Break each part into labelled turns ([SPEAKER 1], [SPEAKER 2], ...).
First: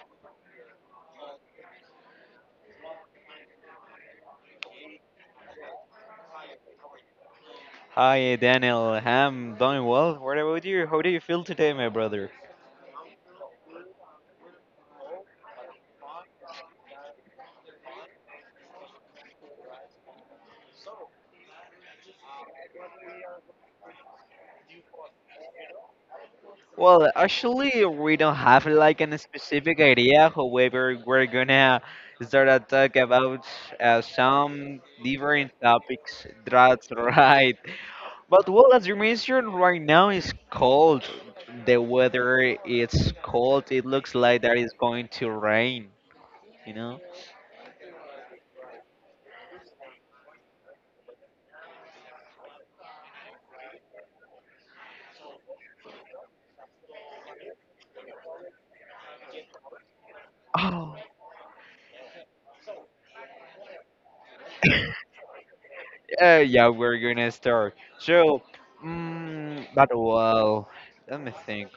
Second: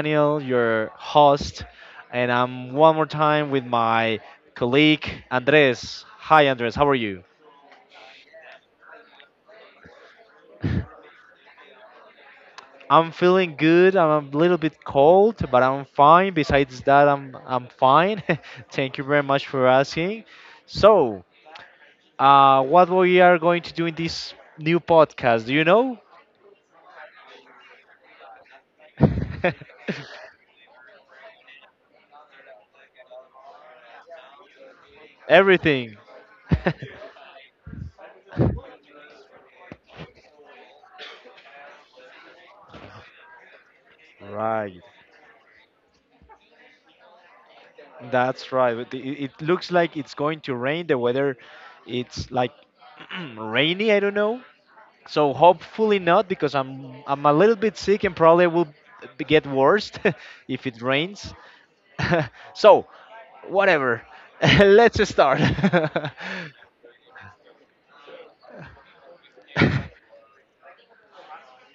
[SPEAKER 1] Daniel, your host, and I'm one more time with my colleague Andres. Hi Andres, how are you?
[SPEAKER 2] Hi Daniel, I'm doing well. What about you? How do you feel today, my brother?
[SPEAKER 1] I'm feeling good. I'm a little bit cold, but I'm fine. Besides that, I'm fine. Thank you very much for asking. So, what we are going to do in this new podcast? Do you know?
[SPEAKER 2] Well, actually, we don't have like any specific idea. However, we're gonna start to talk about some different
[SPEAKER 1] Everything.
[SPEAKER 2] topics. That's right. But well, as you mentioned, right now is cold. The weather it's cold. It looks like that is
[SPEAKER 1] Right.
[SPEAKER 2] going to rain. You know.
[SPEAKER 1] That's right. But it looks like it's going to rain. The weather, it's like rainy. I don't know. So hopefully not because I'm a little bit sick and probably will get worse if it
[SPEAKER 2] Oh.
[SPEAKER 1] rains. So whatever. Let's start.
[SPEAKER 2] Yeah, we're gonna start. So, but well, let me think.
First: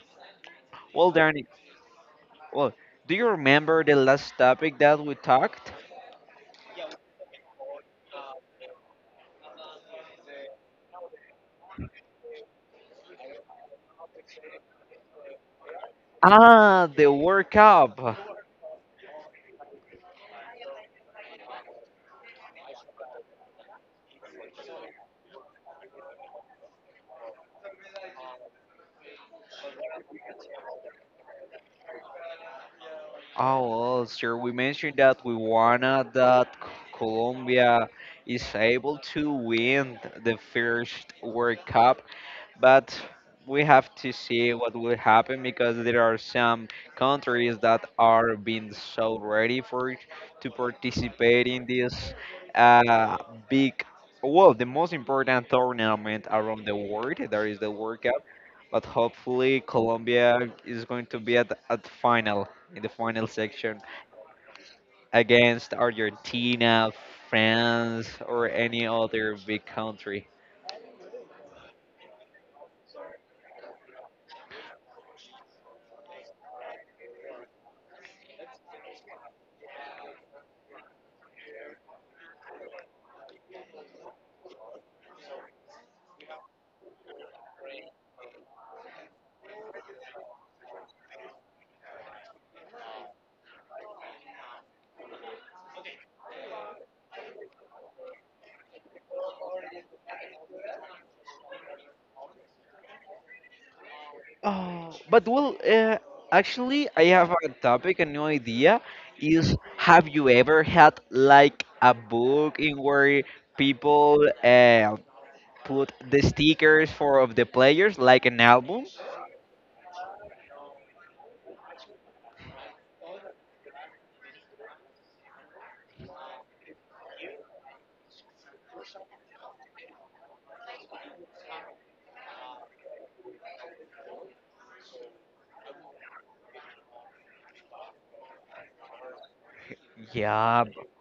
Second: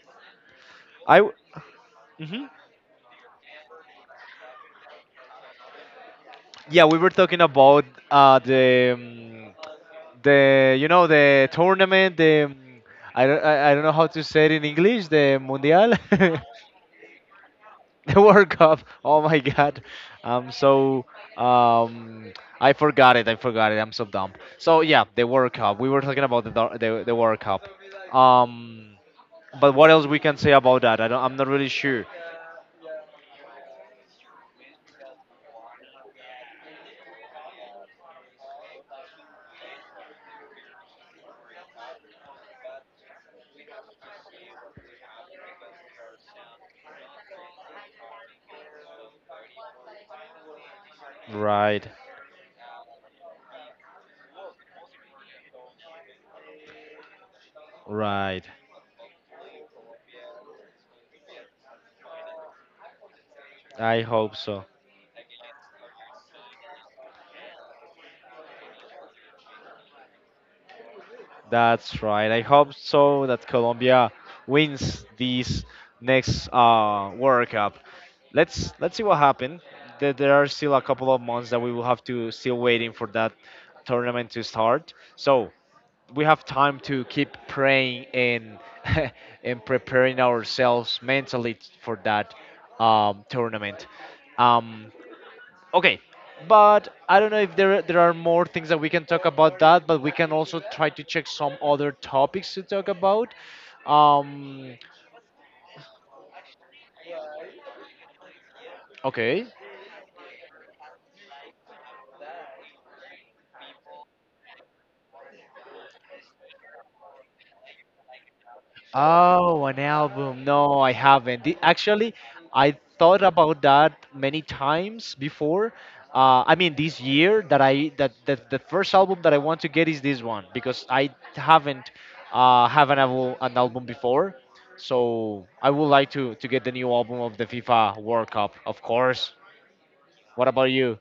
[SPEAKER 2] Well,
[SPEAKER 1] I. w-
[SPEAKER 2] Danny,
[SPEAKER 1] Mhm.
[SPEAKER 2] well, do you remember the last topic that we talked?
[SPEAKER 1] Yeah, we were talking about uh, the um, the the tournament. The I don't know how to say it in English. The Mundial, the
[SPEAKER 2] Ah, the World Cup.
[SPEAKER 1] World Cup. Oh my God, I'm so um I forgot it. I forgot it. I'm so dumb. So yeah, the World Cup. We were talking about the World Cup. Um, but what else we can say about that? I don't. I'm not really sure.
[SPEAKER 2] Oh, well, sir, we mentioned that we wanna that Colombia is able to win the first World Cup, but we have to see what will happen because there are some countries that are being so ready for it to participate in
[SPEAKER 1] Right.
[SPEAKER 2] this uh, big, well, the most important tournament around the world, there is the World Cup.
[SPEAKER 1] Right.
[SPEAKER 2] But hopefully Colombia is going to be at, final, in the final section,
[SPEAKER 1] I hope so.
[SPEAKER 2] against Argentina, France, or any other big country.
[SPEAKER 1] That's right. I hope so that Colombia wins this next World Cup. Let's see what happens. There are still a couple of months that we will have to still waiting for that tournament to start. So we have time to keep praying and and preparing ourselves mentally for that tournament. Um, Okay, but I don't know if there are more things that we can talk about that, but we can also try to check some other topics to talk about. Um,
[SPEAKER 2] Oh, but well, actually, I have a topic, a new idea.
[SPEAKER 1] okay,
[SPEAKER 2] Is, have you ever had like a book in where people put the stickers for of the players, like an album?
[SPEAKER 1] Oh, an album. No, I haven't. Actually, I thought about that many times before. I mean, this year that the first album that I want to get is this one because I haven't have an album before. So I would like to get the new album of the FIFA World Cup, of course. What
[SPEAKER 2] Yeah,
[SPEAKER 1] about you?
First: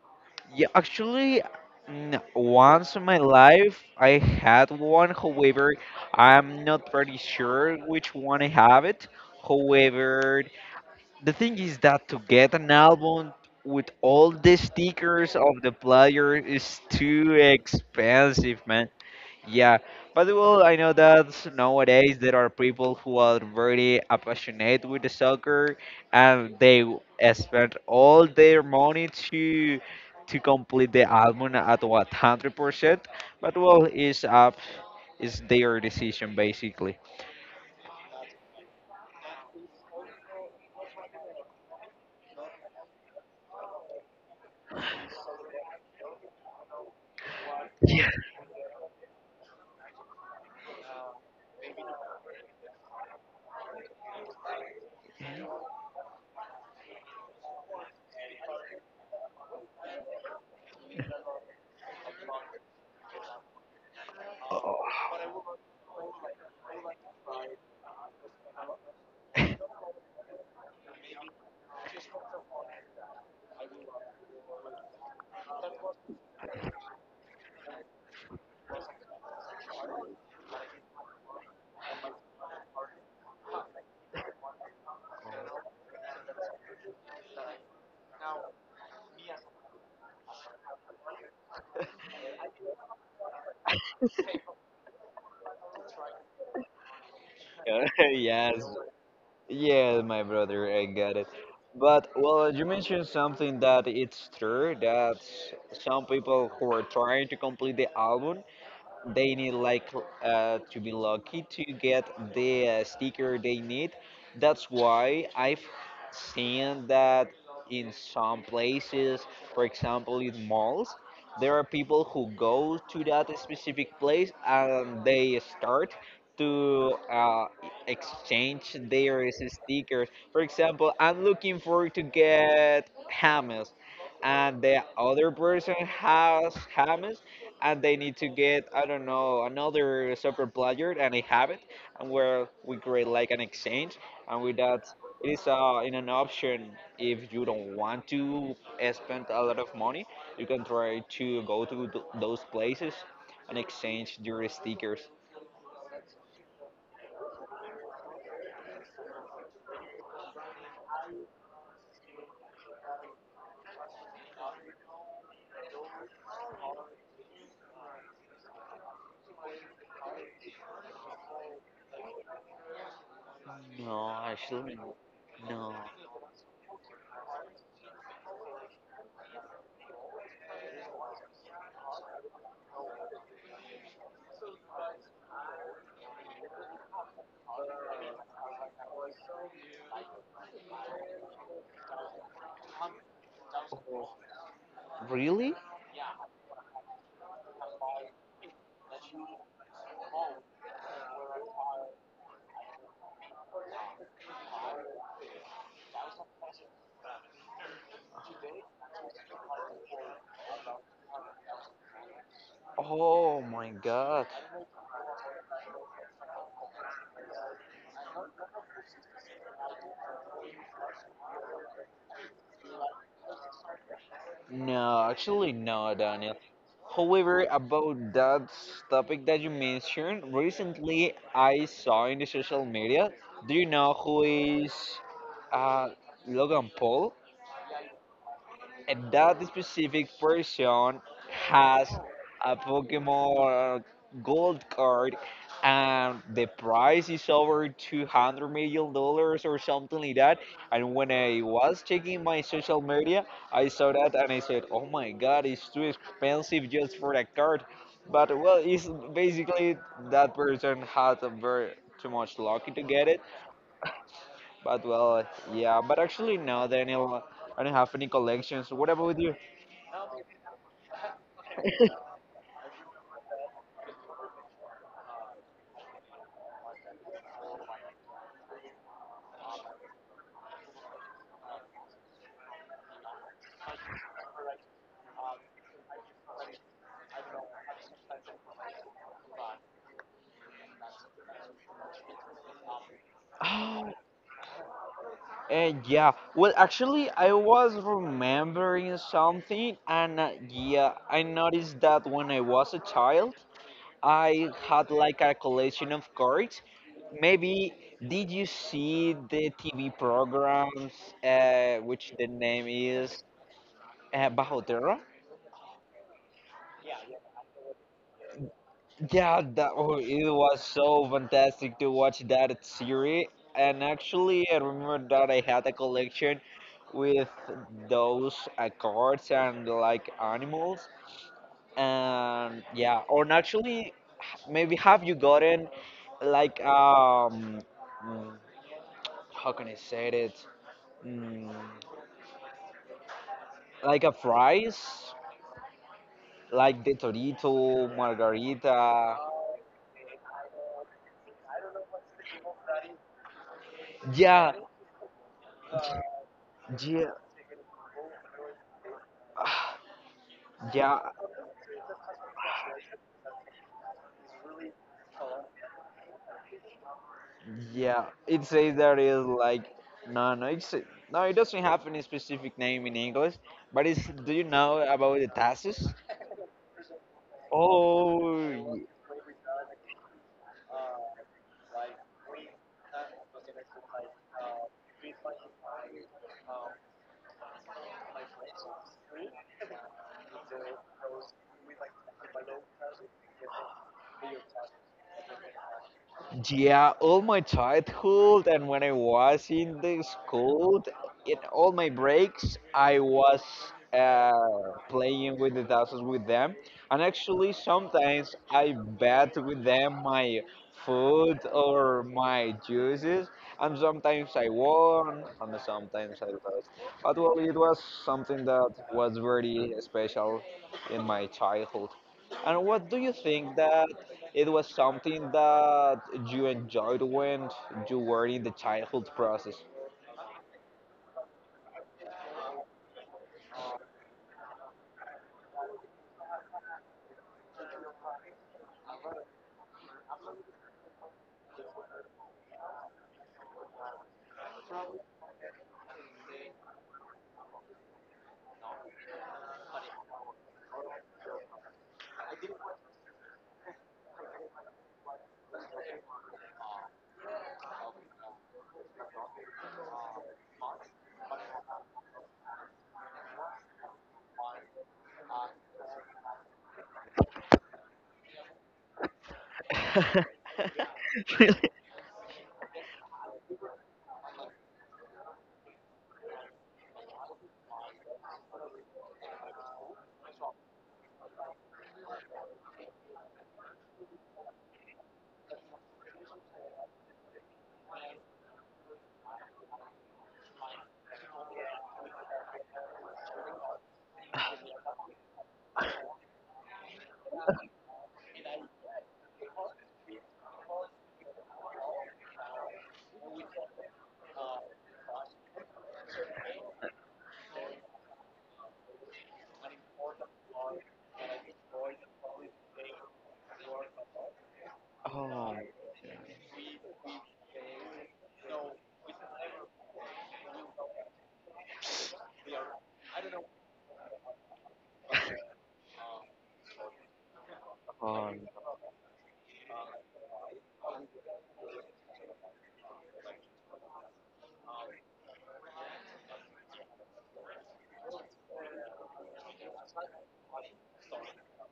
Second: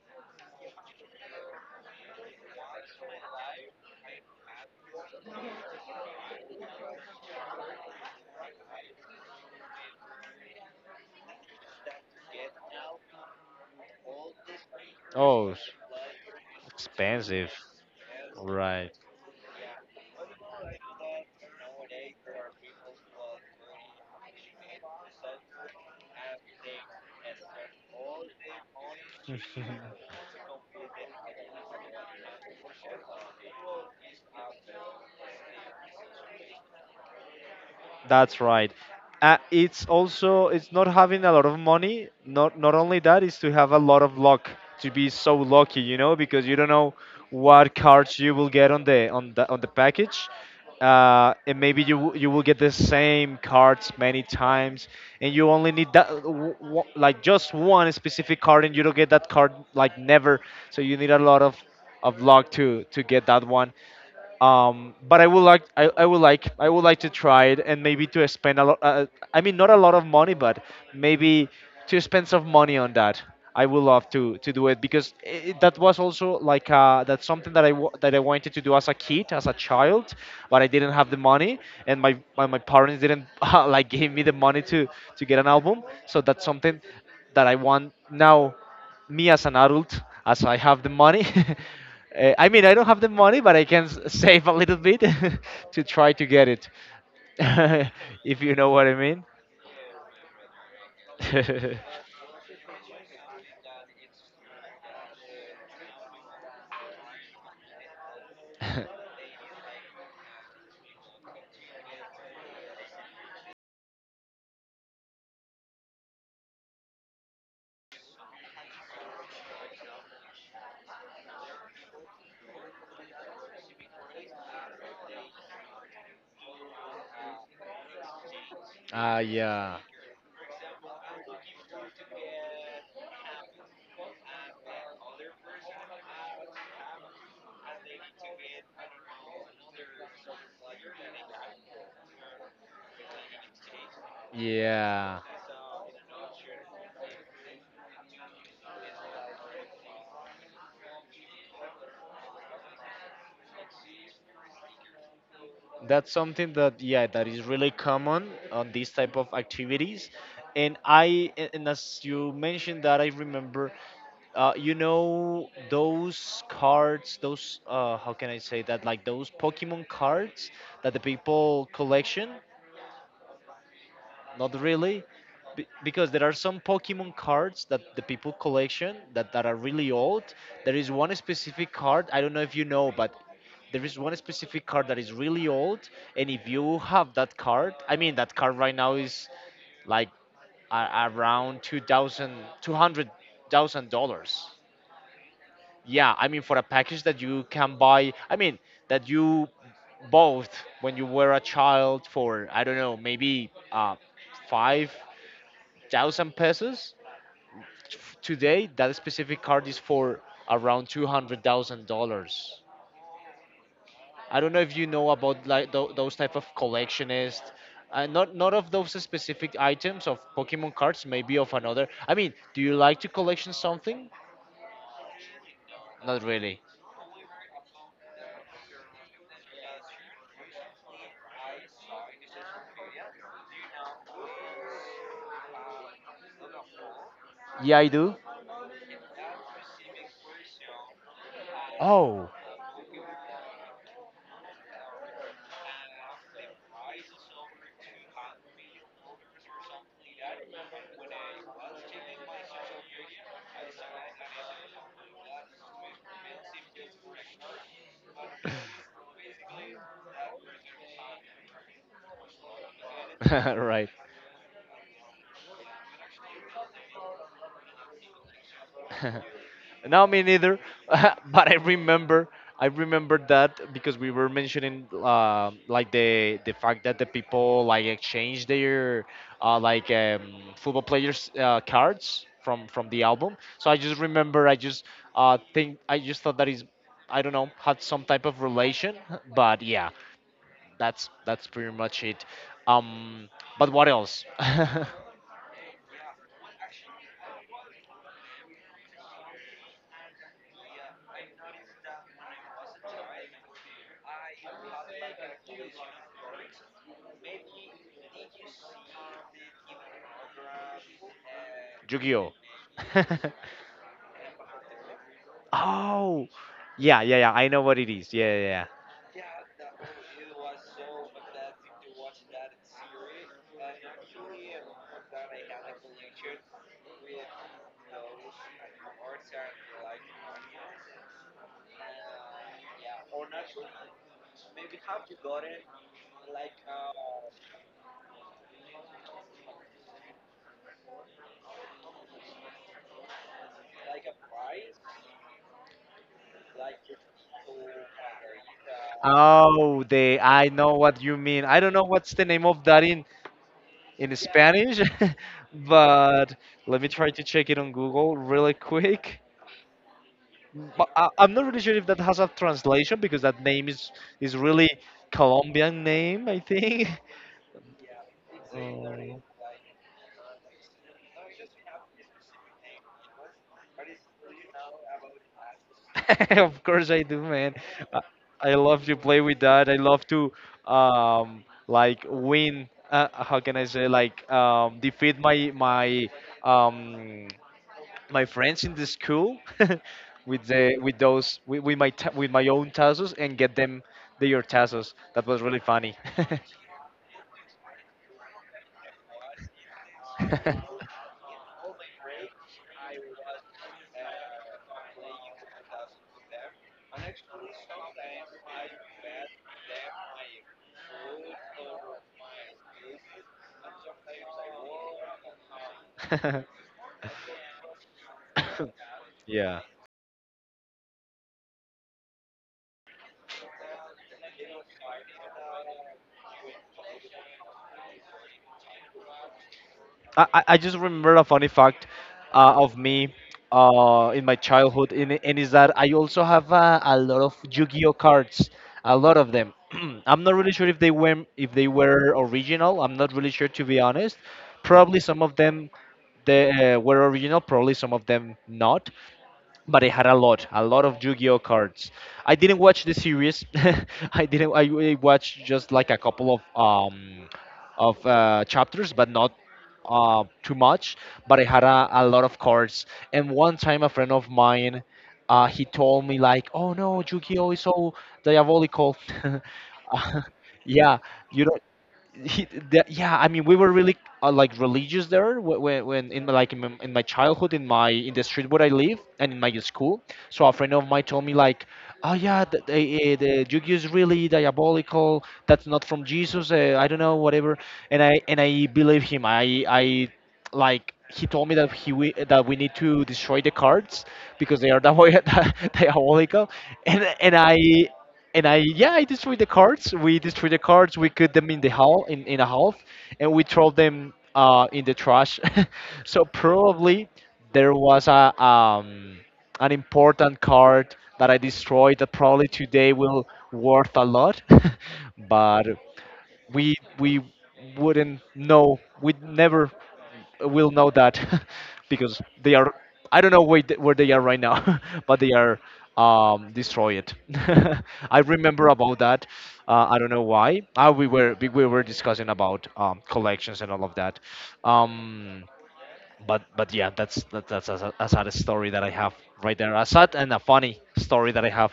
[SPEAKER 2] yeah. Actually, once in my life, I had one. However, I'm not pretty sure which one I have it. However, the thing is that to get an album with all the stickers
[SPEAKER 1] Oh,
[SPEAKER 2] of
[SPEAKER 1] s-
[SPEAKER 2] the player is too
[SPEAKER 1] Expensive,
[SPEAKER 2] expensive, man.
[SPEAKER 1] right?
[SPEAKER 2] Yeah, but well, I know that nowadays there are people who are very passionate with the soccer, and they spend all their money to complete the album at 100%. But well, it's up, it's their decision basically.
[SPEAKER 1] That's right. It's also it's not having a lot of money. Not only that is to have a lot of luck. To be so lucky, you know, because you don't know what cards you will get on the package, and maybe you will get the same cards many times, and you only need that like just one specific card, and you don't get that card like never. So you need a lot of luck to get that one. But I would like I would like to try it and maybe to spend a lot. I mean, not a lot of money, but maybe to spend some money on that. I would love to do it because that was also like that's something that I wanted to do as a kid, as a child, but I didn't have the money, and my parents didn't like give me the money to get an album. So that's something that I want now, me as an adult, as I have the money. I mean, I don't have the money, but I can save a little bit to try to get it,
[SPEAKER 2] Yeah.
[SPEAKER 1] if you
[SPEAKER 2] Yes,
[SPEAKER 1] know what I mean.
[SPEAKER 2] yeah, my brother, I got it. But well, you mentioned something that it's true, that some people who are trying to complete the album, they need like to be lucky to get the sticker they need. That's why I've seen that in some places, for example in malls, there are people who go to that specific place and they start to exchange
[SPEAKER 1] Ah,
[SPEAKER 2] their
[SPEAKER 1] yeah,
[SPEAKER 2] stickers. For example, I'm looking for to get Hamas, and the other person has Hamas, and they need to get, I don't know, another software player, and they have it, and where we create like an exchange, and with that
[SPEAKER 1] yeah.
[SPEAKER 2] it is in an option. If you don't want to spend a lot of money, you can try to go to those places and exchange your stickers.
[SPEAKER 1] That's something that, yeah, that is really common on these type of activities. And as you mentioned that, I remember you know those cards, those how can I say that, like those Pokemon cards that the people collection.
[SPEAKER 2] No,
[SPEAKER 1] Not
[SPEAKER 2] actually,
[SPEAKER 1] really,
[SPEAKER 2] no.
[SPEAKER 1] because there are some Pokemon cards that the people collection that are really old. There is one specific card, I don't know if you know, but there is one specific card that is really old, and if you have that card, I mean, that card right now is like around 2,000, $200,000.
[SPEAKER 2] Really?
[SPEAKER 1] Yeah, I mean, for a package that you can buy, I mean, that you both when you were a child for, I don't know, maybe 5 thousand pesos. Today, that specific card is for around $200,000.
[SPEAKER 2] Oh my god.
[SPEAKER 1] I don't know if you know about like those type of collectionists. Not of those specific items of Pokemon cards, maybe of another. I mean, do you like to collection something?
[SPEAKER 2] No, actually, no,
[SPEAKER 1] Not
[SPEAKER 2] Daniel.
[SPEAKER 1] really.
[SPEAKER 2] However, about that topic that you mentioned, recently I saw in the social media. Do you know who is uh, Logan Paul?
[SPEAKER 1] Yeah, I do.
[SPEAKER 2] And that specific person has
[SPEAKER 1] Oh,
[SPEAKER 2] a Pokemon gold card, and the price is over $200 million or something like that. And when I was checking my social media, I saw that and I said, "Oh my God, it's too expensive just for a card." But well, it's basically that person had a very too much lucky to get it.
[SPEAKER 1] right.
[SPEAKER 2] But well, yeah. But actually, no, Daniel, I don't have any collections. What about you?
[SPEAKER 1] No, me neither. But I remember that because we were mentioning like the fact that the people like exchange their football players cards from the album. So I just remember, I just thought that is, I don't know, had some type of relation. But yeah, that's pretty much it. Um, but what
[SPEAKER 2] Oh,
[SPEAKER 1] else?
[SPEAKER 2] and yeah. Well, actually, I was remembering something, and yeah, I noticed that when I was a child, I had like a collection of cards. Maybe, did you see the TV programs, which the
[SPEAKER 1] Yu-Gi-Oh.
[SPEAKER 2] name is Bajo Terra?
[SPEAKER 1] Oh, yeah, yeah, yeah. I know what it is. Yeah, yeah, yeah.
[SPEAKER 2] Yeah, that, oh, it was so fantastic to watch that series. And actually, I remember that I had a collection with those cards and like animals. And yeah, or actually, maybe have you gotten like mm, how can I say it? Mm, like a fries, like the Torito, Margarita.
[SPEAKER 1] Oh, the I know what you mean. I don't know what's the name of that in
[SPEAKER 2] Yeah,
[SPEAKER 1] Spanish, but let me try
[SPEAKER 2] yeah.
[SPEAKER 1] to check it on Google really quick. But
[SPEAKER 2] Yeah.
[SPEAKER 1] I'm not really sure if that has a translation because that name is really Colombian name, I think.
[SPEAKER 2] Yeah, it says that
[SPEAKER 1] Oh.
[SPEAKER 2] is like, no, no, it's, no, it doesn't have any specific name in English. But it's, do you know about the taxes?
[SPEAKER 1] Of course I do, man. I
[SPEAKER 2] Oh,
[SPEAKER 1] love to play with that. I love to like win. How can I say, like, defeat um, my friends in the school with the with my with my own tazos and get them their tazos. That was really funny.
[SPEAKER 2] yeah, all my childhood and when I was in the school, in all my breaks, I was playing with the tassels with them. And actually, sometimes I bet with them my food or my juices. And sometimes I won, and sometimes I lost. But well, it was something that was
[SPEAKER 1] Yeah.
[SPEAKER 2] very special in my childhood. And what do you think, that it was something that you enjoyed when you were in the childhood process.
[SPEAKER 1] I just remember a funny fact of me in my childhood, and is that I also have a lot of Yu-Gi-Oh cards, a lot of them. I'm not really sure if they were original. I'm not really sure to be honest. Probably some of them they were original, probably some of them not, but I had a lot of Yu-Gi-Oh cards. I didn't watch the series. I didn't. I watched just like a couple of chapters, but not too much. But I had a lot of cards. And one time, a friend of mine, he told me like, "Oh no, Yu-Gi-Oh is so diabolical." Uh, yeah, you know, yeah, I mean, we were really like religious there when, in my, like in my childhood, in my in the street where I live and in my school. So a friend of mine told me like, oh yeah, the Yu-Gi-Oh is really diabolical. That's not from Jesus. I don't know, whatever. And I believe him. I like He told me that that we need to destroy the cards because they are diabolical. And and i and I, yeah, I destroyed the cards. We destroyed the cards. We cut them in the hall in a half, and we throw them in the trash. So probably there was a an important card that I destroyed that probably today will worth a lot,
[SPEAKER 2] Oh,
[SPEAKER 1] but we wouldn't know, we never will know that, because they are, I don't know where, where they are right now. But they are destroyed. I
[SPEAKER 2] um,
[SPEAKER 1] remember about that. I don't know why we were discussing about collections and all of that. Um, but but yeah, that's that's a sad story that I have right there, a sad and a funny story that I have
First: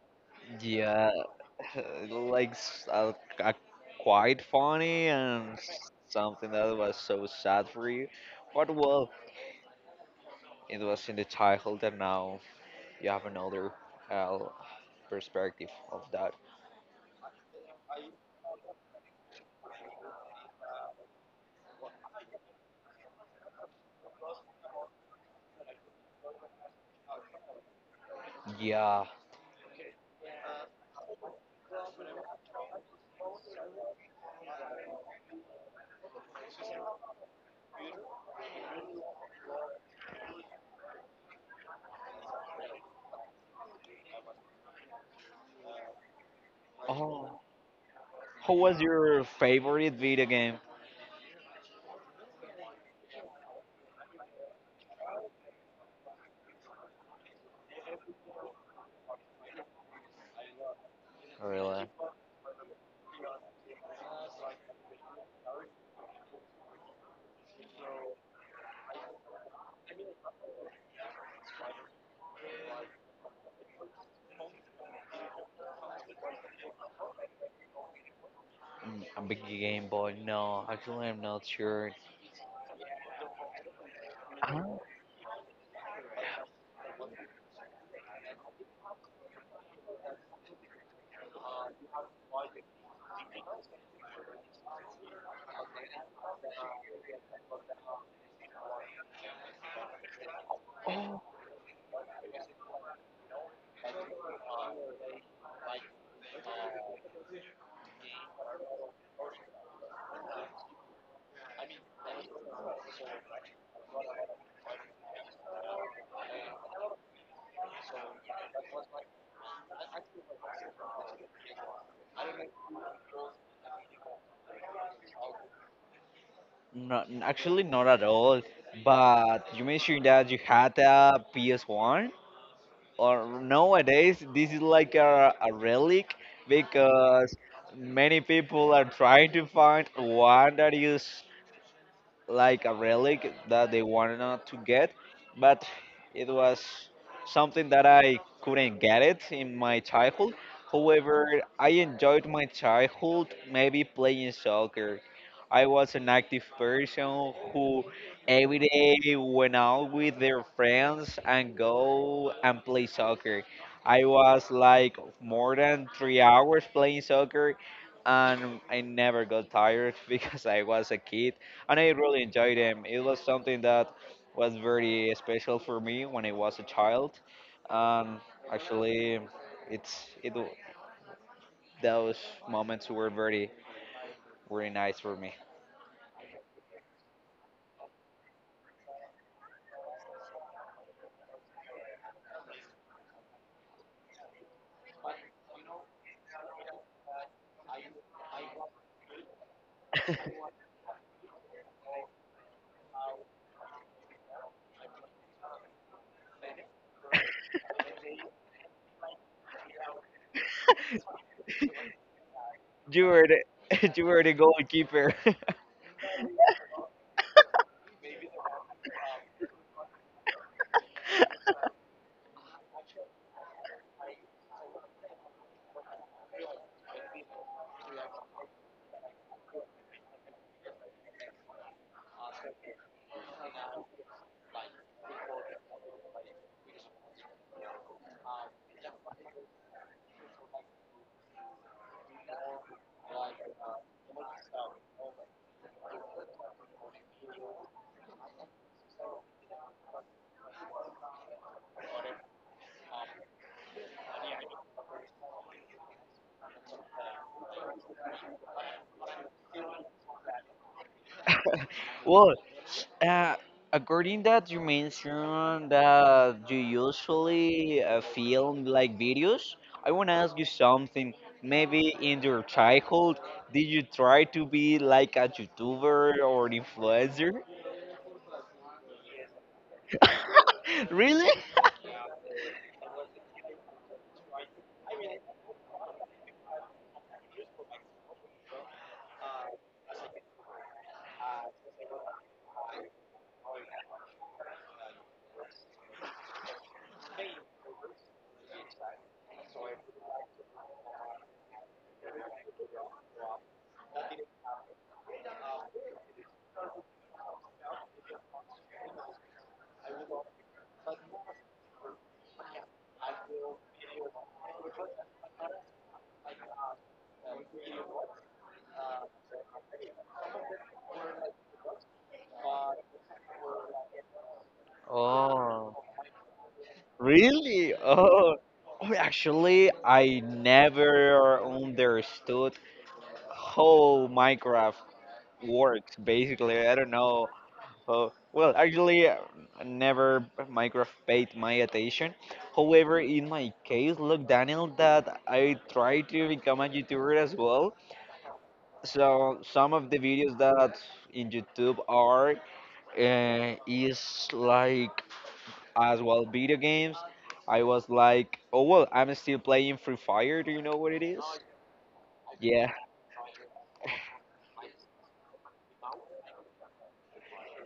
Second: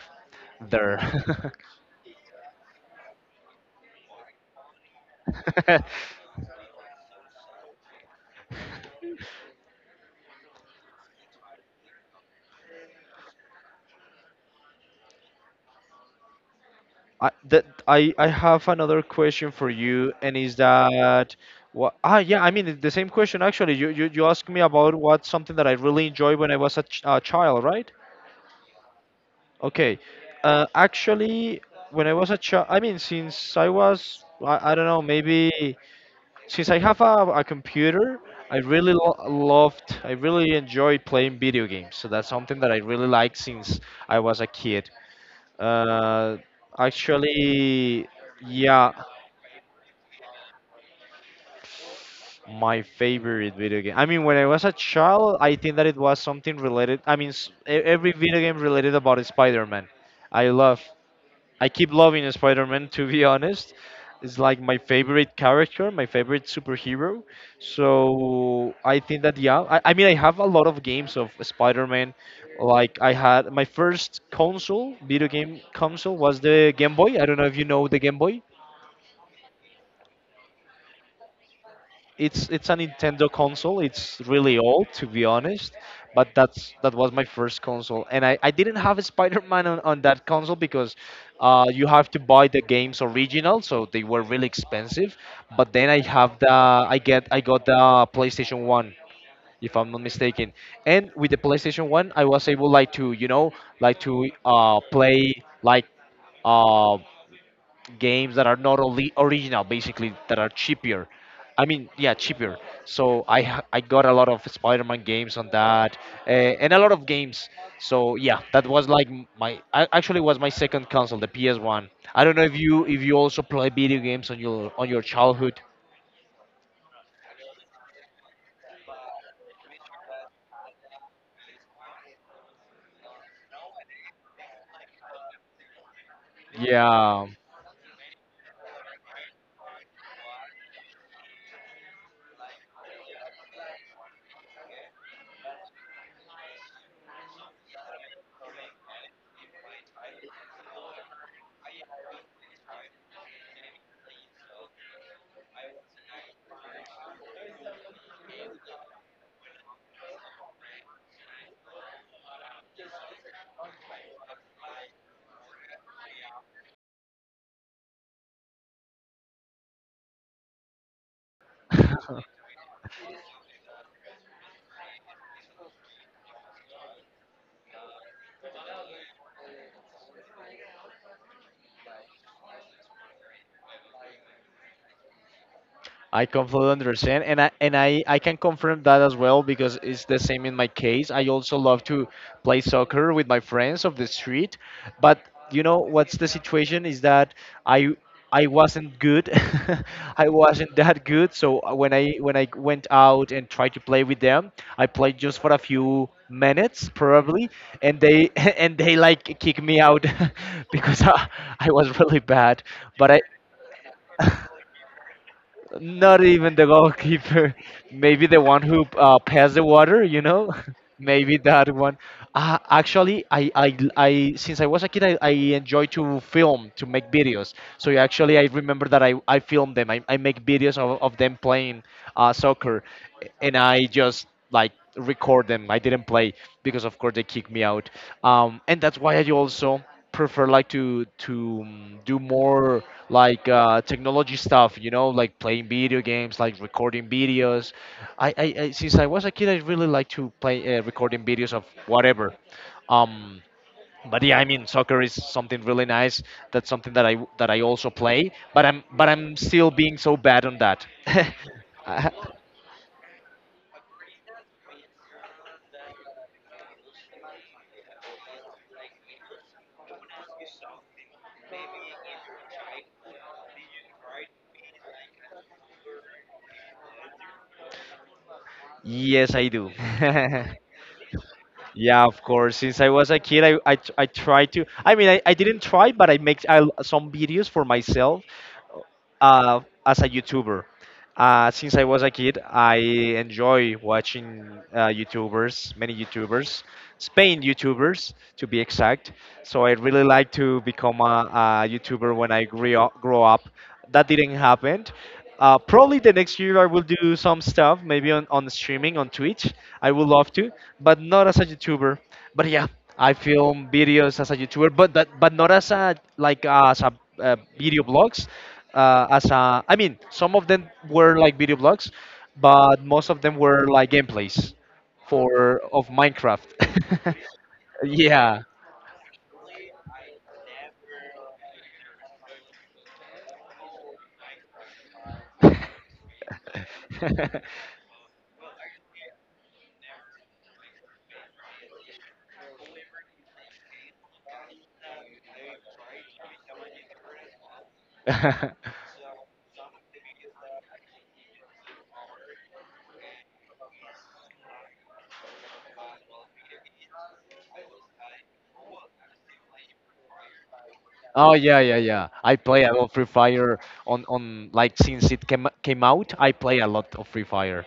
[SPEAKER 1] there.
[SPEAKER 2] yeah, like uh, quite funny and something that was so sad for you. But well, it was in the childhood, and now you have another uh, perspective of that.
[SPEAKER 1] I, that I have another question for you, and is that what? Ah, yeah. I mean, the same question actually. You asked me about what's something that I really enjoyed when I was a, ch a child, right?
[SPEAKER 2] Yeah.
[SPEAKER 1] Okay. Actually, when I was a child, I mean, since I was, I don't know, maybe since I have a computer, I really lo loved, I really enjoyed playing video games. So that's something that I really liked since I was a kid. Uh,
[SPEAKER 2] Oh,
[SPEAKER 1] Actually,
[SPEAKER 2] who was
[SPEAKER 1] yeah,
[SPEAKER 2] your favorite video game?
[SPEAKER 1] my favorite video game. I mean, when I was a child, I think that it was something related. I mean, every video game related about Spider-Man. I love. I
[SPEAKER 2] Really?
[SPEAKER 1] keep loving Spider-Man. To be honest, it's like my favorite character, my favorite superhero. So I think that, yeah. I mean, I have a lot of games of Spider-Man. Like I had my first console, video game console, was the Game Boy. I don't know if you know the Game Boy.
[SPEAKER 2] A big Game Boy? No, actually, I'm not sure.
[SPEAKER 1] It's a Nintendo console. It's really
[SPEAKER 2] Uh,
[SPEAKER 1] old, to be honest, but that was my first console, and I didn't have a Spider-Man on that console because you have to buy the games original, so they were really expensive. But then I got the PlayStation One, if I'm not mistaken, and
[SPEAKER 2] oh,
[SPEAKER 1] with the PlayStation One I was able, like, to like to play like. Uh, Games that are not only original, basically that are cheaper. I mean, yeah, cheaper. So I got a lot of Spider-Man games on that, and a lot of games. So yeah, that was like actually was my second console, the PS1. I don't know if you also play video games on your childhood.
[SPEAKER 2] no, actually, not at all. But you mentioned that you had a PS1, or nowadays this is like a relic,
[SPEAKER 1] Yeah.
[SPEAKER 2] because many people are trying to find one that is like a relic that they wanted not to get, but it was something that I couldn't get it in my childhood. However, I enjoyed my childhood, maybe playing soccer. I was an active person who every day went out with their friends and go and play soccer. I was like more than 3 hours playing soccer and I never got tired because I was a kid and I really enjoyed them. It was something that was very special for me when I was a child, and actually, it's it w- those moments were very, very nice for me.
[SPEAKER 1] I completely understand, and I can confirm that as well because it's the same in my case. I also love to play soccer with my friends of the street, but you know what's the situation is that I I wasn't good, I wasn't that good. So when I went out and tried to play with them, I played just for a few minutes probably, and they and they, like, kicked me out because I was really bad.
[SPEAKER 2] You
[SPEAKER 1] But I
[SPEAKER 2] were the, you were the goalkeeper.
[SPEAKER 1] not even the goalkeeper. Maybe the one who passed the water, you know? Maybe that one. Actually, since I was a kid, I enjoy to film, to make videos. So yeah, actually, I remember that I filmed them. I make videos of them playing soccer, and I just like record them. I didn't play because, of course, they kicked me out. And that's why I also prefer like to do more like technology stuff, you know, like playing video games, like recording videos. I Since I was a kid, I really like to play, recording videos of whatever. um but yeah, I mean, soccer is something really nice. That's something that I that I also play, but I'm still being so bad on that. Uh,
[SPEAKER 2] Well, Uh, according that you mentioned that you usually film like videos, I want to ask you something. Maybe in your childhood, did you try to be like a YouTuber or influencer?
[SPEAKER 1] yes, I do.
[SPEAKER 2] Really?
[SPEAKER 1] Yeah, of course. Since I was a kid, I tried to. I mean, I didn't try, but some videos for myself as a YouTuber. Since I was a kid, I enjoy watching YouTubers, many YouTubers, Spain YouTubers to be exact. So I really like to become a YouTuber when I grew up, grow up. That didn't happen. Probably the next year I will do some stuff, maybe on streaming on Twitch. I would love to, but not as a YouTuber. But yeah, I film videos as a YouTuber, but that, but not as a like as a video blogs as a, I mean, some of them were like video blogs, but most of them were like gameplays for
[SPEAKER 2] Oh,
[SPEAKER 1] of Minecraft.
[SPEAKER 2] really? Oh,
[SPEAKER 1] Yeah.
[SPEAKER 2] oh, actually, I never understood how Minecraft works, basically. I don't know. Oh, well, actually, never Minecraft paid my attention. However, in my case, look, Daniel, that I try to become a YouTuber as well. So some of the videos that in YouTube are is like as well video games. I was like, oh well, I'm still playing Free Fire. Do you know what it is?
[SPEAKER 1] Oh yeah, yeah, yeah. I play
[SPEAKER 2] Yeah.
[SPEAKER 1] a lot of Free Fire on like since it came came out. I play a lot of Free Fire.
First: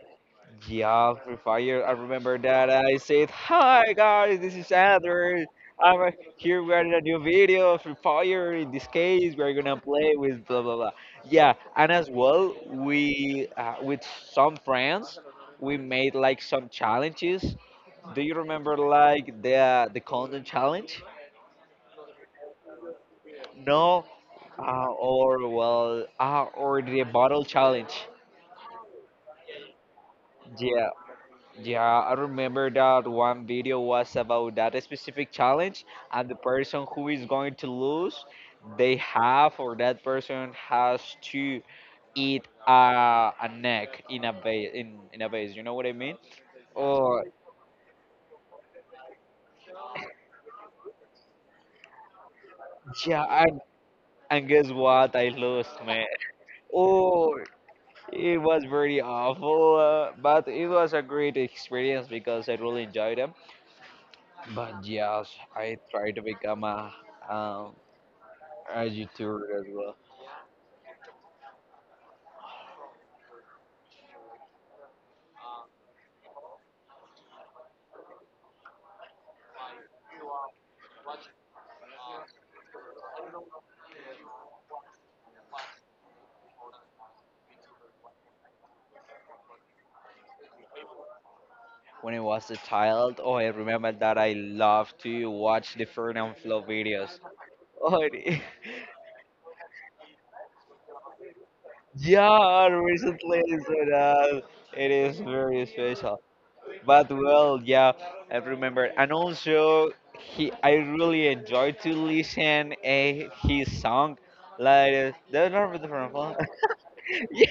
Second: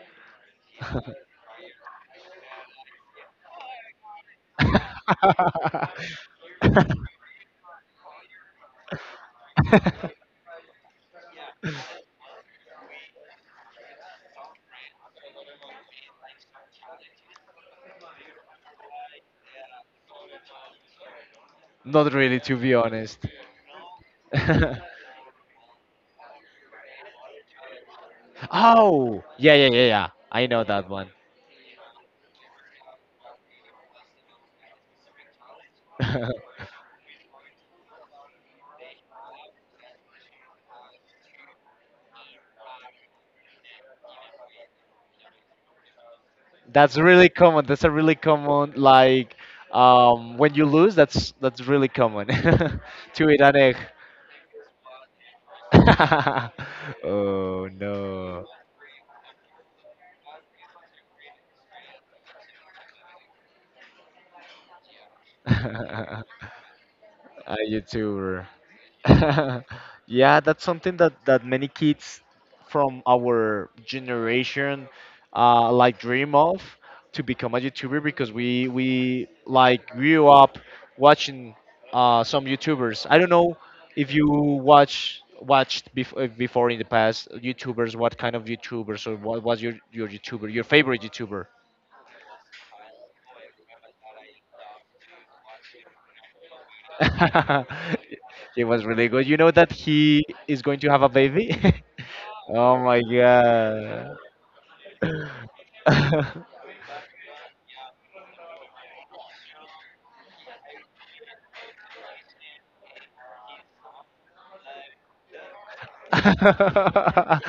[SPEAKER 2] Yeah, Free Fire. I remember that I said, "Hi guys, this is Andrew. I'm here. We're in a new video of Free Fire. In this case, we're gonna play with blah blah blah." Yeah, and as well, we with some friends, we made like some challenges. Do you remember like the condom challenge?
[SPEAKER 1] Not really, to be honest.
[SPEAKER 2] No, or well, or the bottle challenge.
[SPEAKER 1] Oh yeah, yeah, yeah, yeah. I know that
[SPEAKER 2] Yeah,
[SPEAKER 1] one.
[SPEAKER 2] yeah, I remember that one video was about that specific challenge, and the person who is going to lose, they have, or that person has to eat a neck in a vase. In a vase, you know what I mean?
[SPEAKER 1] That's
[SPEAKER 2] Oh,
[SPEAKER 1] really common. That's a really common like when you lose. That's really common to eat
[SPEAKER 2] yeah,
[SPEAKER 1] an egg.
[SPEAKER 2] and guess what? I lost, man. Oh,
[SPEAKER 1] Oh
[SPEAKER 2] it
[SPEAKER 1] no,
[SPEAKER 2] was very awful, but it was a great experience because I really enjoyed them. But yes, I try to
[SPEAKER 1] a
[SPEAKER 2] become um,
[SPEAKER 1] YouTuber.
[SPEAKER 2] a YouTuber as well.
[SPEAKER 1] Yeah, that's something that many kids from our generation like dream of, to become a YouTuber because we like grew up watching some YouTubers. I don't know if you watched before, in the past, YouTubers. What kind of YouTubers, or what was your favorite YouTuber?
[SPEAKER 2] When I was a child, oh, I remember that I loved to watch the Fernand Flow videos. Oh, it-
[SPEAKER 1] It was really good. You know that he is going to have a baby.
[SPEAKER 2] yeah, I
[SPEAKER 1] Oh my
[SPEAKER 2] recently, so
[SPEAKER 1] god.
[SPEAKER 2] that it is very special.
[SPEAKER 1] uh,
[SPEAKER 2] But well, yeah, I remember, and also he, I really enjoyed to listen a his song, like that's not the Fernand Flo. Yeah,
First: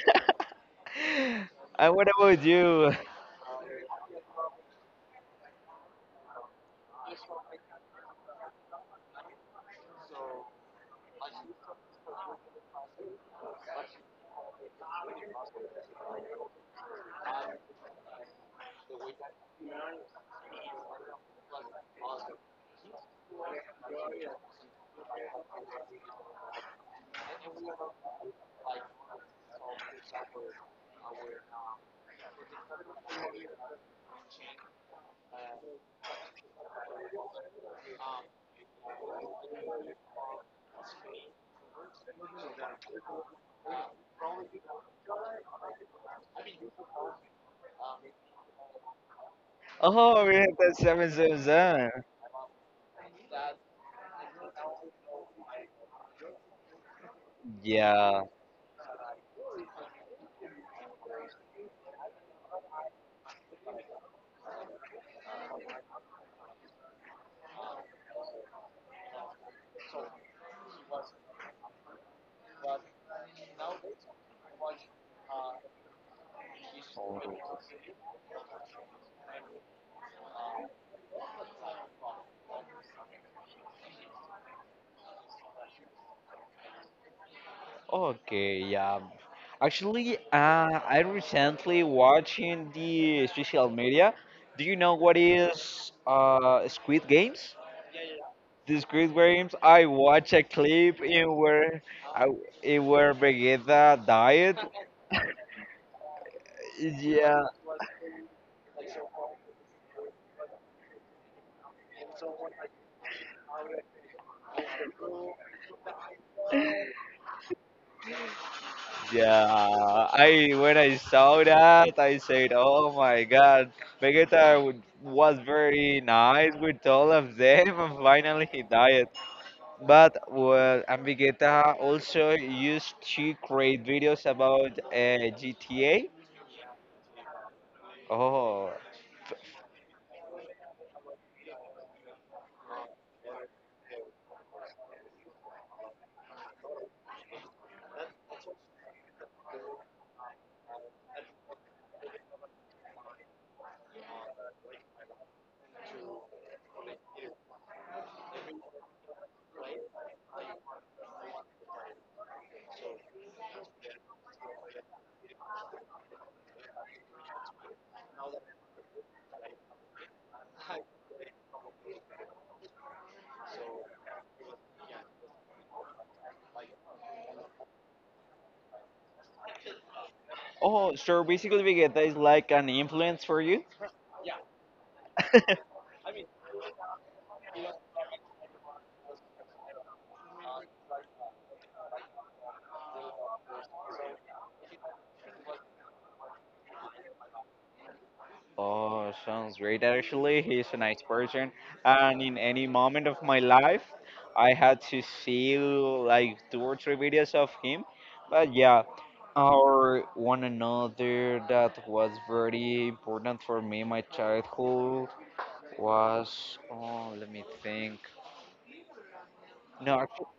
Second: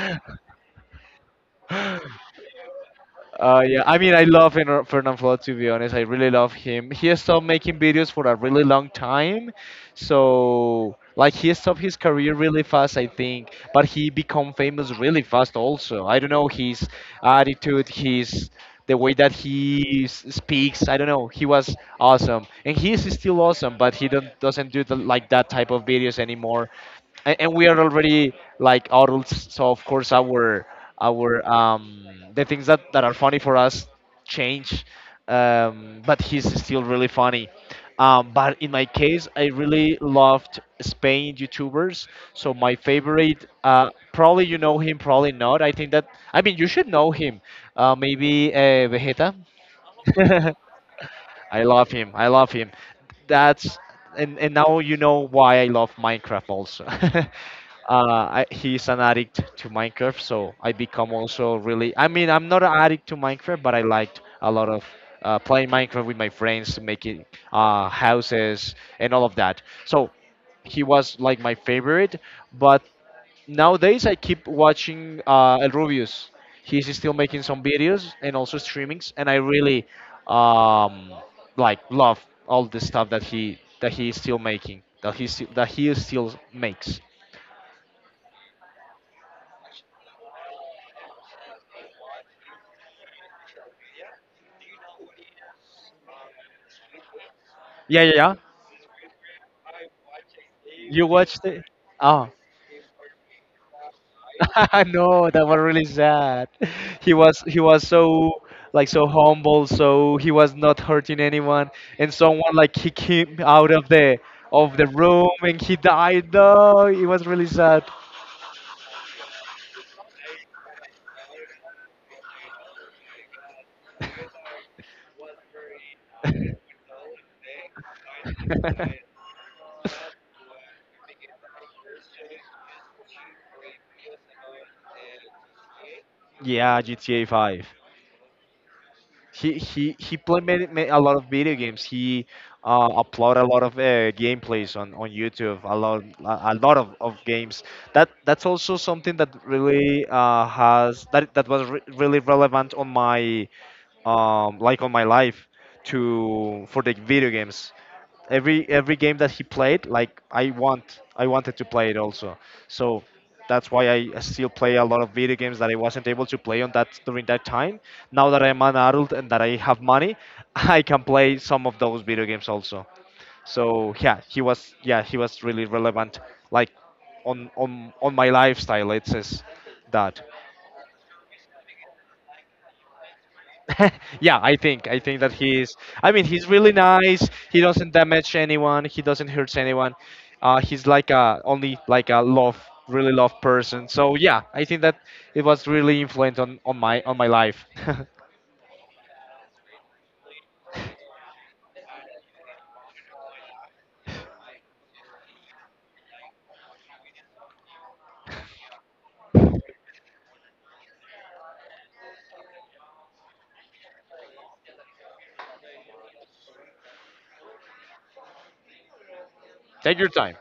[SPEAKER 2] and what about you?
[SPEAKER 1] yeah, I mean, I love Fernand Flood, to be honest. I really love him. He has stopped making videos for a really long time, so like he stopped his career really fast, I think. But he become famous really fast also. I don't know his attitude, his the way that speaks. I don't know. He was awesome, and he is still awesome, but he don't, doesn't do the, like that type of videos anymore. And we are already like adults, so of course our our um the things that are funny for us change. But he's still really funny. But in my case, I really loved Spain YouTubers. So my favorite, probably you know him, probably not. I think that, I mean, you should know him. Maybe Vegeta.
[SPEAKER 2] Oh, we had that seven seven
[SPEAKER 1] I
[SPEAKER 2] seven.
[SPEAKER 1] love him. I love him. That's, and now you know why I love Minecraft also.
[SPEAKER 2] Yeah.
[SPEAKER 1] I, he's an addict to Minecraft, so I become also really. I mean, I'm not an addict to Minecraft, but I liked a lot of playing Minecraft with my friends, making houses and all of that. So he was like my favorite, but. Nowadays, I keep watching El Rubius. He's still making some videos and also streamings, and I really um, like love all the stuff that he is still making, that he still makes.
[SPEAKER 2] Okay, yeah. Actually, I recently watching the social media. Do you know what is Squid Games?
[SPEAKER 1] Yeah, yeah, yeah.
[SPEAKER 2] The Squid Games. I watched a clip
[SPEAKER 1] You
[SPEAKER 2] in
[SPEAKER 1] watched it?
[SPEAKER 2] where I,
[SPEAKER 1] Oh,
[SPEAKER 2] in where Vegeta died.
[SPEAKER 1] no, that was really sad.
[SPEAKER 2] Yeah,
[SPEAKER 1] He was so like so humble, so he was not hurting anyone, and someone like kicked him out of the room, and he died. No, it was really sad.
[SPEAKER 2] yeah. I when I saw that, I said, "Oh my God, Vegeta was very nice with all of them, and finally he died." But well, Ambigueta also used to create videos about GTA.
[SPEAKER 1] Yeah, GTA 5.
[SPEAKER 2] Oh,
[SPEAKER 1] He played many, many, a lot of video games. He uploaded a lot of gameplays on YouTube. A lot of games. That that's also something that really has that that was really relevant on my like on my life to for the video games. Every game that he played, like I wanted to play it also. So that's why I still play a lot of video games that I wasn't able to play on that during that time. Now that I'm an adult and that I have money, I can play some of those video games also. So yeah, he was, yeah, he was really relevant, like on my lifestyle, it says that.
[SPEAKER 2] oh, so basically Vegeta is like an influence for you.
[SPEAKER 1] Yeah, I think that he's. I mean, he's really nice. He doesn't damage anyone. He doesn't hurt anyone. He's like a only like a love, really love person. So yeah, I think that it was really influent on my life.
[SPEAKER 2] Oh, sounds great. Actually, he's a nice person, and in any moment of my life, I had to see like two or three videos of him. But yeah, or one another that was very important for me in my childhood was, oh, let me think.
[SPEAKER 1] Take
[SPEAKER 2] No,
[SPEAKER 1] your time.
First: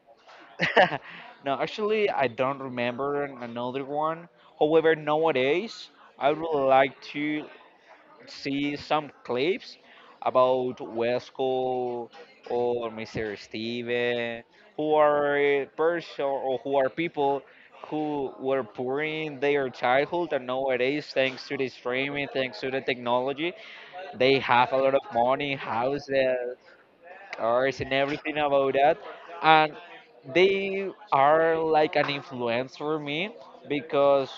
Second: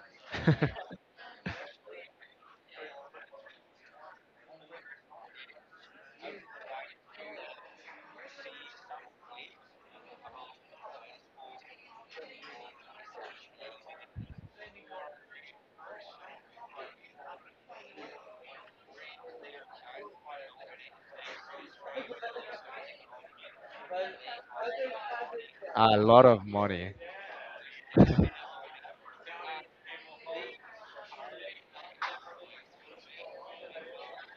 [SPEAKER 2] actu- no, actually, I don't remember another one. However, nowadays I would like to see some clips about Wesco or Mr. Steven, who are person, or who are people who were poor in their childhood, and nowadays, thanks to the streaming, thanks to the technology, they have a lot of money,
[SPEAKER 1] A lot of
[SPEAKER 2] houses,
[SPEAKER 1] money.
[SPEAKER 2] cars, and everything about that. And they are like an influence for me because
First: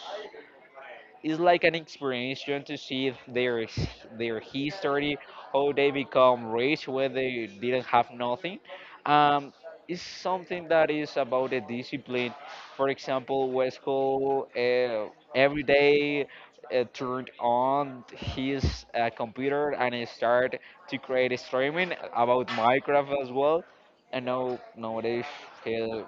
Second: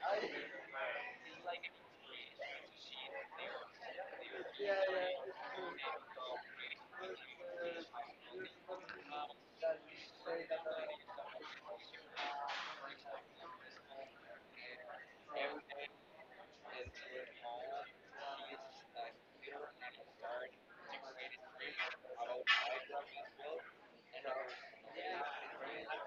[SPEAKER 2] it's like an experience to see their history, how they become rich when they didn't have nothing. Um, it's something that is about the discipline. For example, Westcott every day turned on his computer and he started to create a streaming about Minecraft as well. And now nowadays he,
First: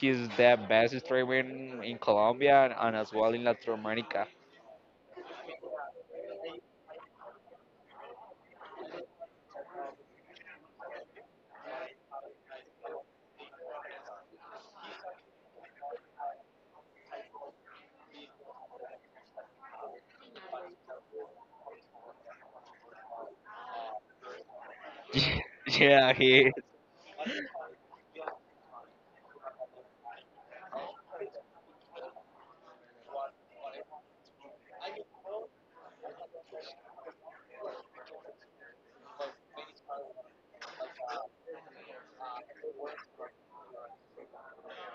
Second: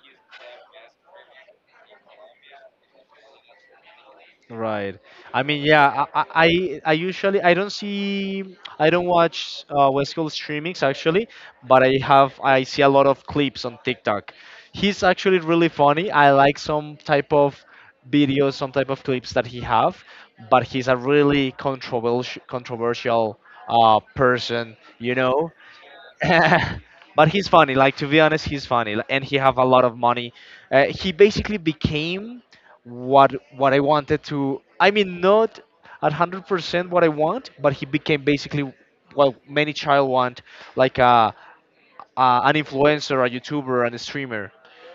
[SPEAKER 2] he's the best streamer in Colombia and as well in Latin America.
[SPEAKER 1] Right. I mean, yeah. I usually I don't watch West Coast streamings actually, but I see a lot of clips on TikTok. He's actually really funny. I like some type of videos, some type of clips that he have, but he's a really controversial person. You know,
[SPEAKER 2] Yeah, he is.
[SPEAKER 1] but he's funny. Like, to be honest, he's funny, and he have a lot of money. He basically became what I wanted to. I mean, not at 100% what I want, but he became basically what many child want, like a an influencer, a YouTuber, and a streamer.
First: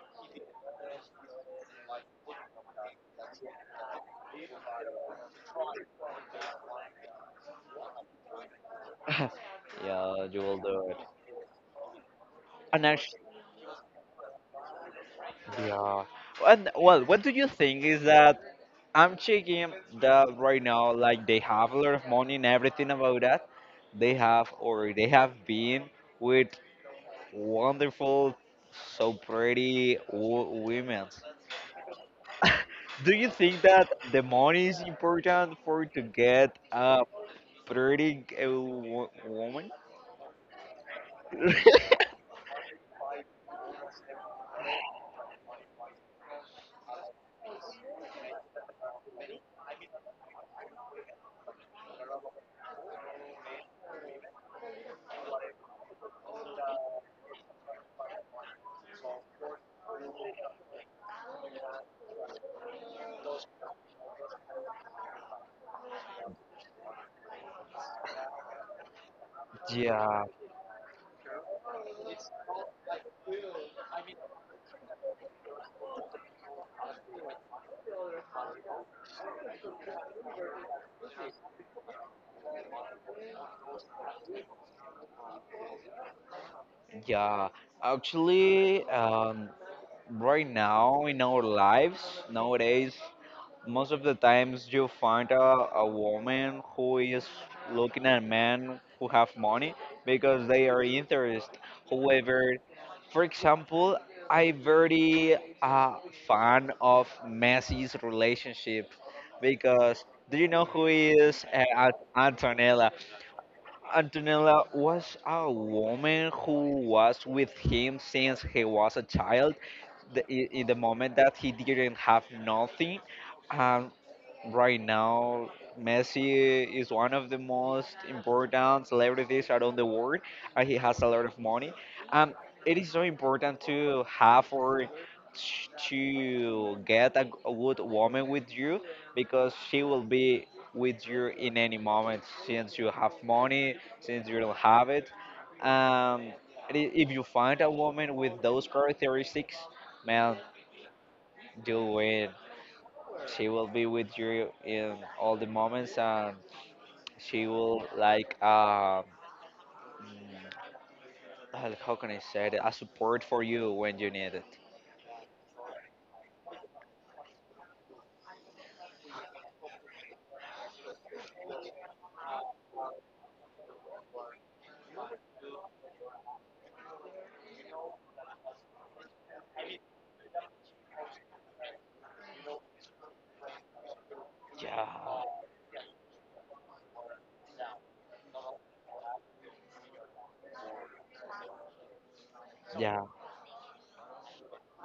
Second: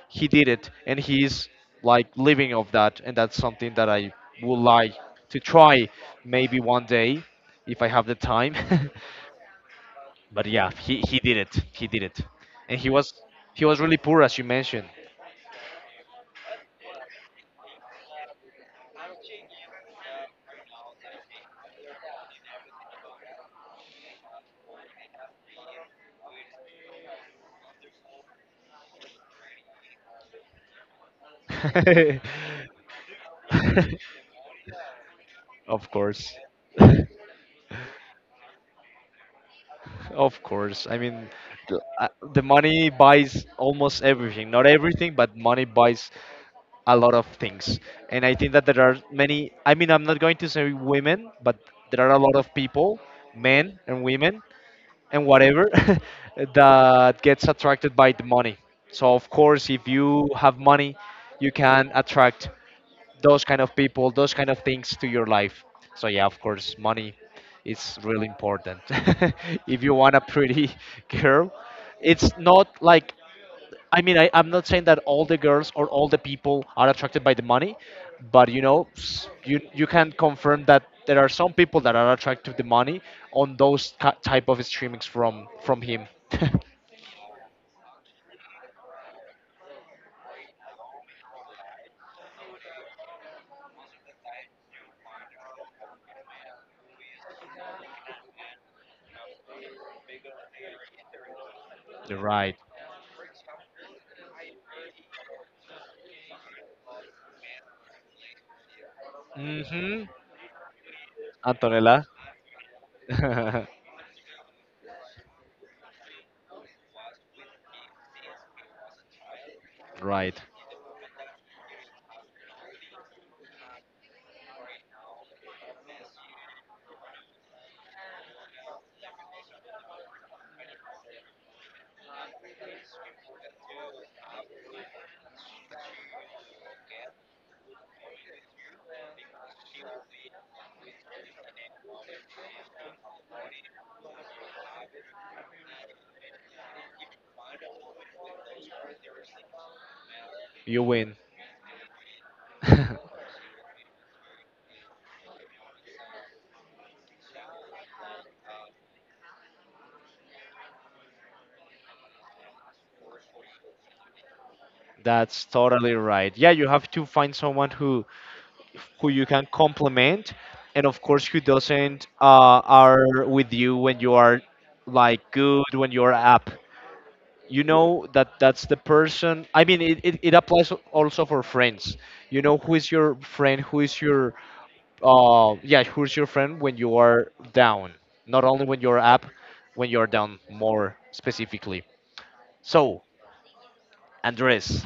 [SPEAKER 1] He did it, and he's like living of that, and that's something that I would like to try maybe one day if I have the time.
[SPEAKER 2] Yeah, you
[SPEAKER 1] But
[SPEAKER 2] will
[SPEAKER 1] yeah,
[SPEAKER 2] do it.
[SPEAKER 1] he did it. He did it, and
[SPEAKER 2] And actually,
[SPEAKER 1] he was really poor, as you mentioned.
[SPEAKER 2] yeah. And well, what do you think is that, I'm checking that right now, like they have a lot of money and everything about that. They have, or they have been with wonderful, so pretty women. Do you think that the money is important for
[SPEAKER 1] Of
[SPEAKER 2] to
[SPEAKER 1] course,
[SPEAKER 2] get a pretty woman?
[SPEAKER 1] of course. I mean, the, uh, the money buys almost everything. Not everything, but money buys a lot of things. And I think that there are many. I mean, I'm not going to say women, but there are a lot of people, men and women, and whatever that gets attracted by the money. So of course, if you have money, you can attract those kind of people, those kind of things to your life. So yeah, of course, money is really important. If you want a
[SPEAKER 2] Yeah.
[SPEAKER 1] pretty girl, it's not like I mean, I'm not saying that all the girls or all the people are attracted by the money, but you know, you you can confirm that there are some people that are attracted to the money on those type of streamings from him.
[SPEAKER 2] Yeah, actually, right now in our lives nowadays, most of the times you find a woman who is looking at men who have money because they are interested.
[SPEAKER 1] You're right.
[SPEAKER 2] However, for example, I very uh, fan of Messi's relationship
[SPEAKER 1] Mm-hmm.
[SPEAKER 2] because, do you know who is
[SPEAKER 1] Antonella.
[SPEAKER 2] Antonella, Antonella was a woman who was with him since he was a child. The,
[SPEAKER 1] Right.
[SPEAKER 2] in the moment that he didn't have nothing, and right now Messi is one of the most important celebrities around the world and he has a lot of money. Um, it is so important to have, or to get a, a good woman with you, because she will be with you in any moment since you have money, since you don't have it. Um, and if you find a woman with those characteristics, man,
[SPEAKER 1] You win.
[SPEAKER 2] you win. She will be with you in all the moments, and she will like mm, how can I say it? A support for you when you need it.
[SPEAKER 1] That's totally right. Yeah, you have to find someone who you can compliment, and of course, who doesn't are with you when you are like good, when you're up. You know that that's the person. I mean, it applies also for friends. You know who is your friend, who is your
[SPEAKER 2] Yeah,
[SPEAKER 1] yeah, who's your friend when you are down? Not only when you're up, when you're down more specifically. So,
[SPEAKER 2] yeah.
[SPEAKER 1] Andres,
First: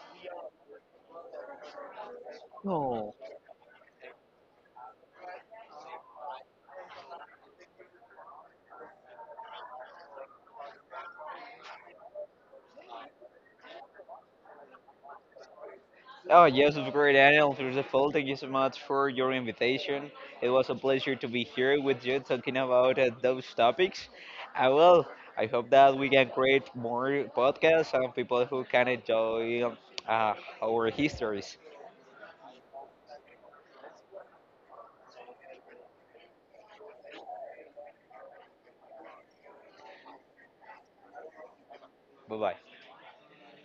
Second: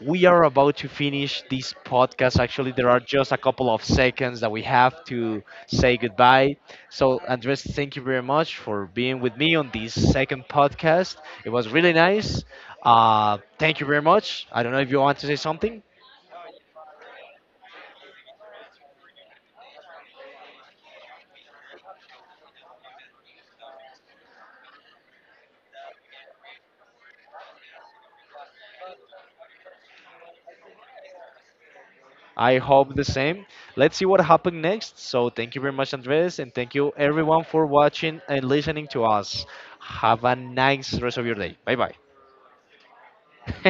[SPEAKER 1] we are about to finish this podcast. Actually, there are
[SPEAKER 2] Oh,
[SPEAKER 1] just a couple of seconds that we have to say goodbye. So, Andres, thank you very much for being with me on this second podcast. It was really nice. Thank you very much. I don't know if you want to say something.
[SPEAKER 2] oh yes, of course, Daniel. First of all, thank you so much for your invitation. It was a pleasure to be here with you talking about those topics. I will. I hope that we can create more podcasts and people who can enjoy uh, our histories.
[SPEAKER 1] I hope the same. Let's see what happens next. So, thank you very much, Andres, and thank you everyone for watching and listening to us. Have a nice rest of your day. Bye bye.
[SPEAKER 2] Bye bye.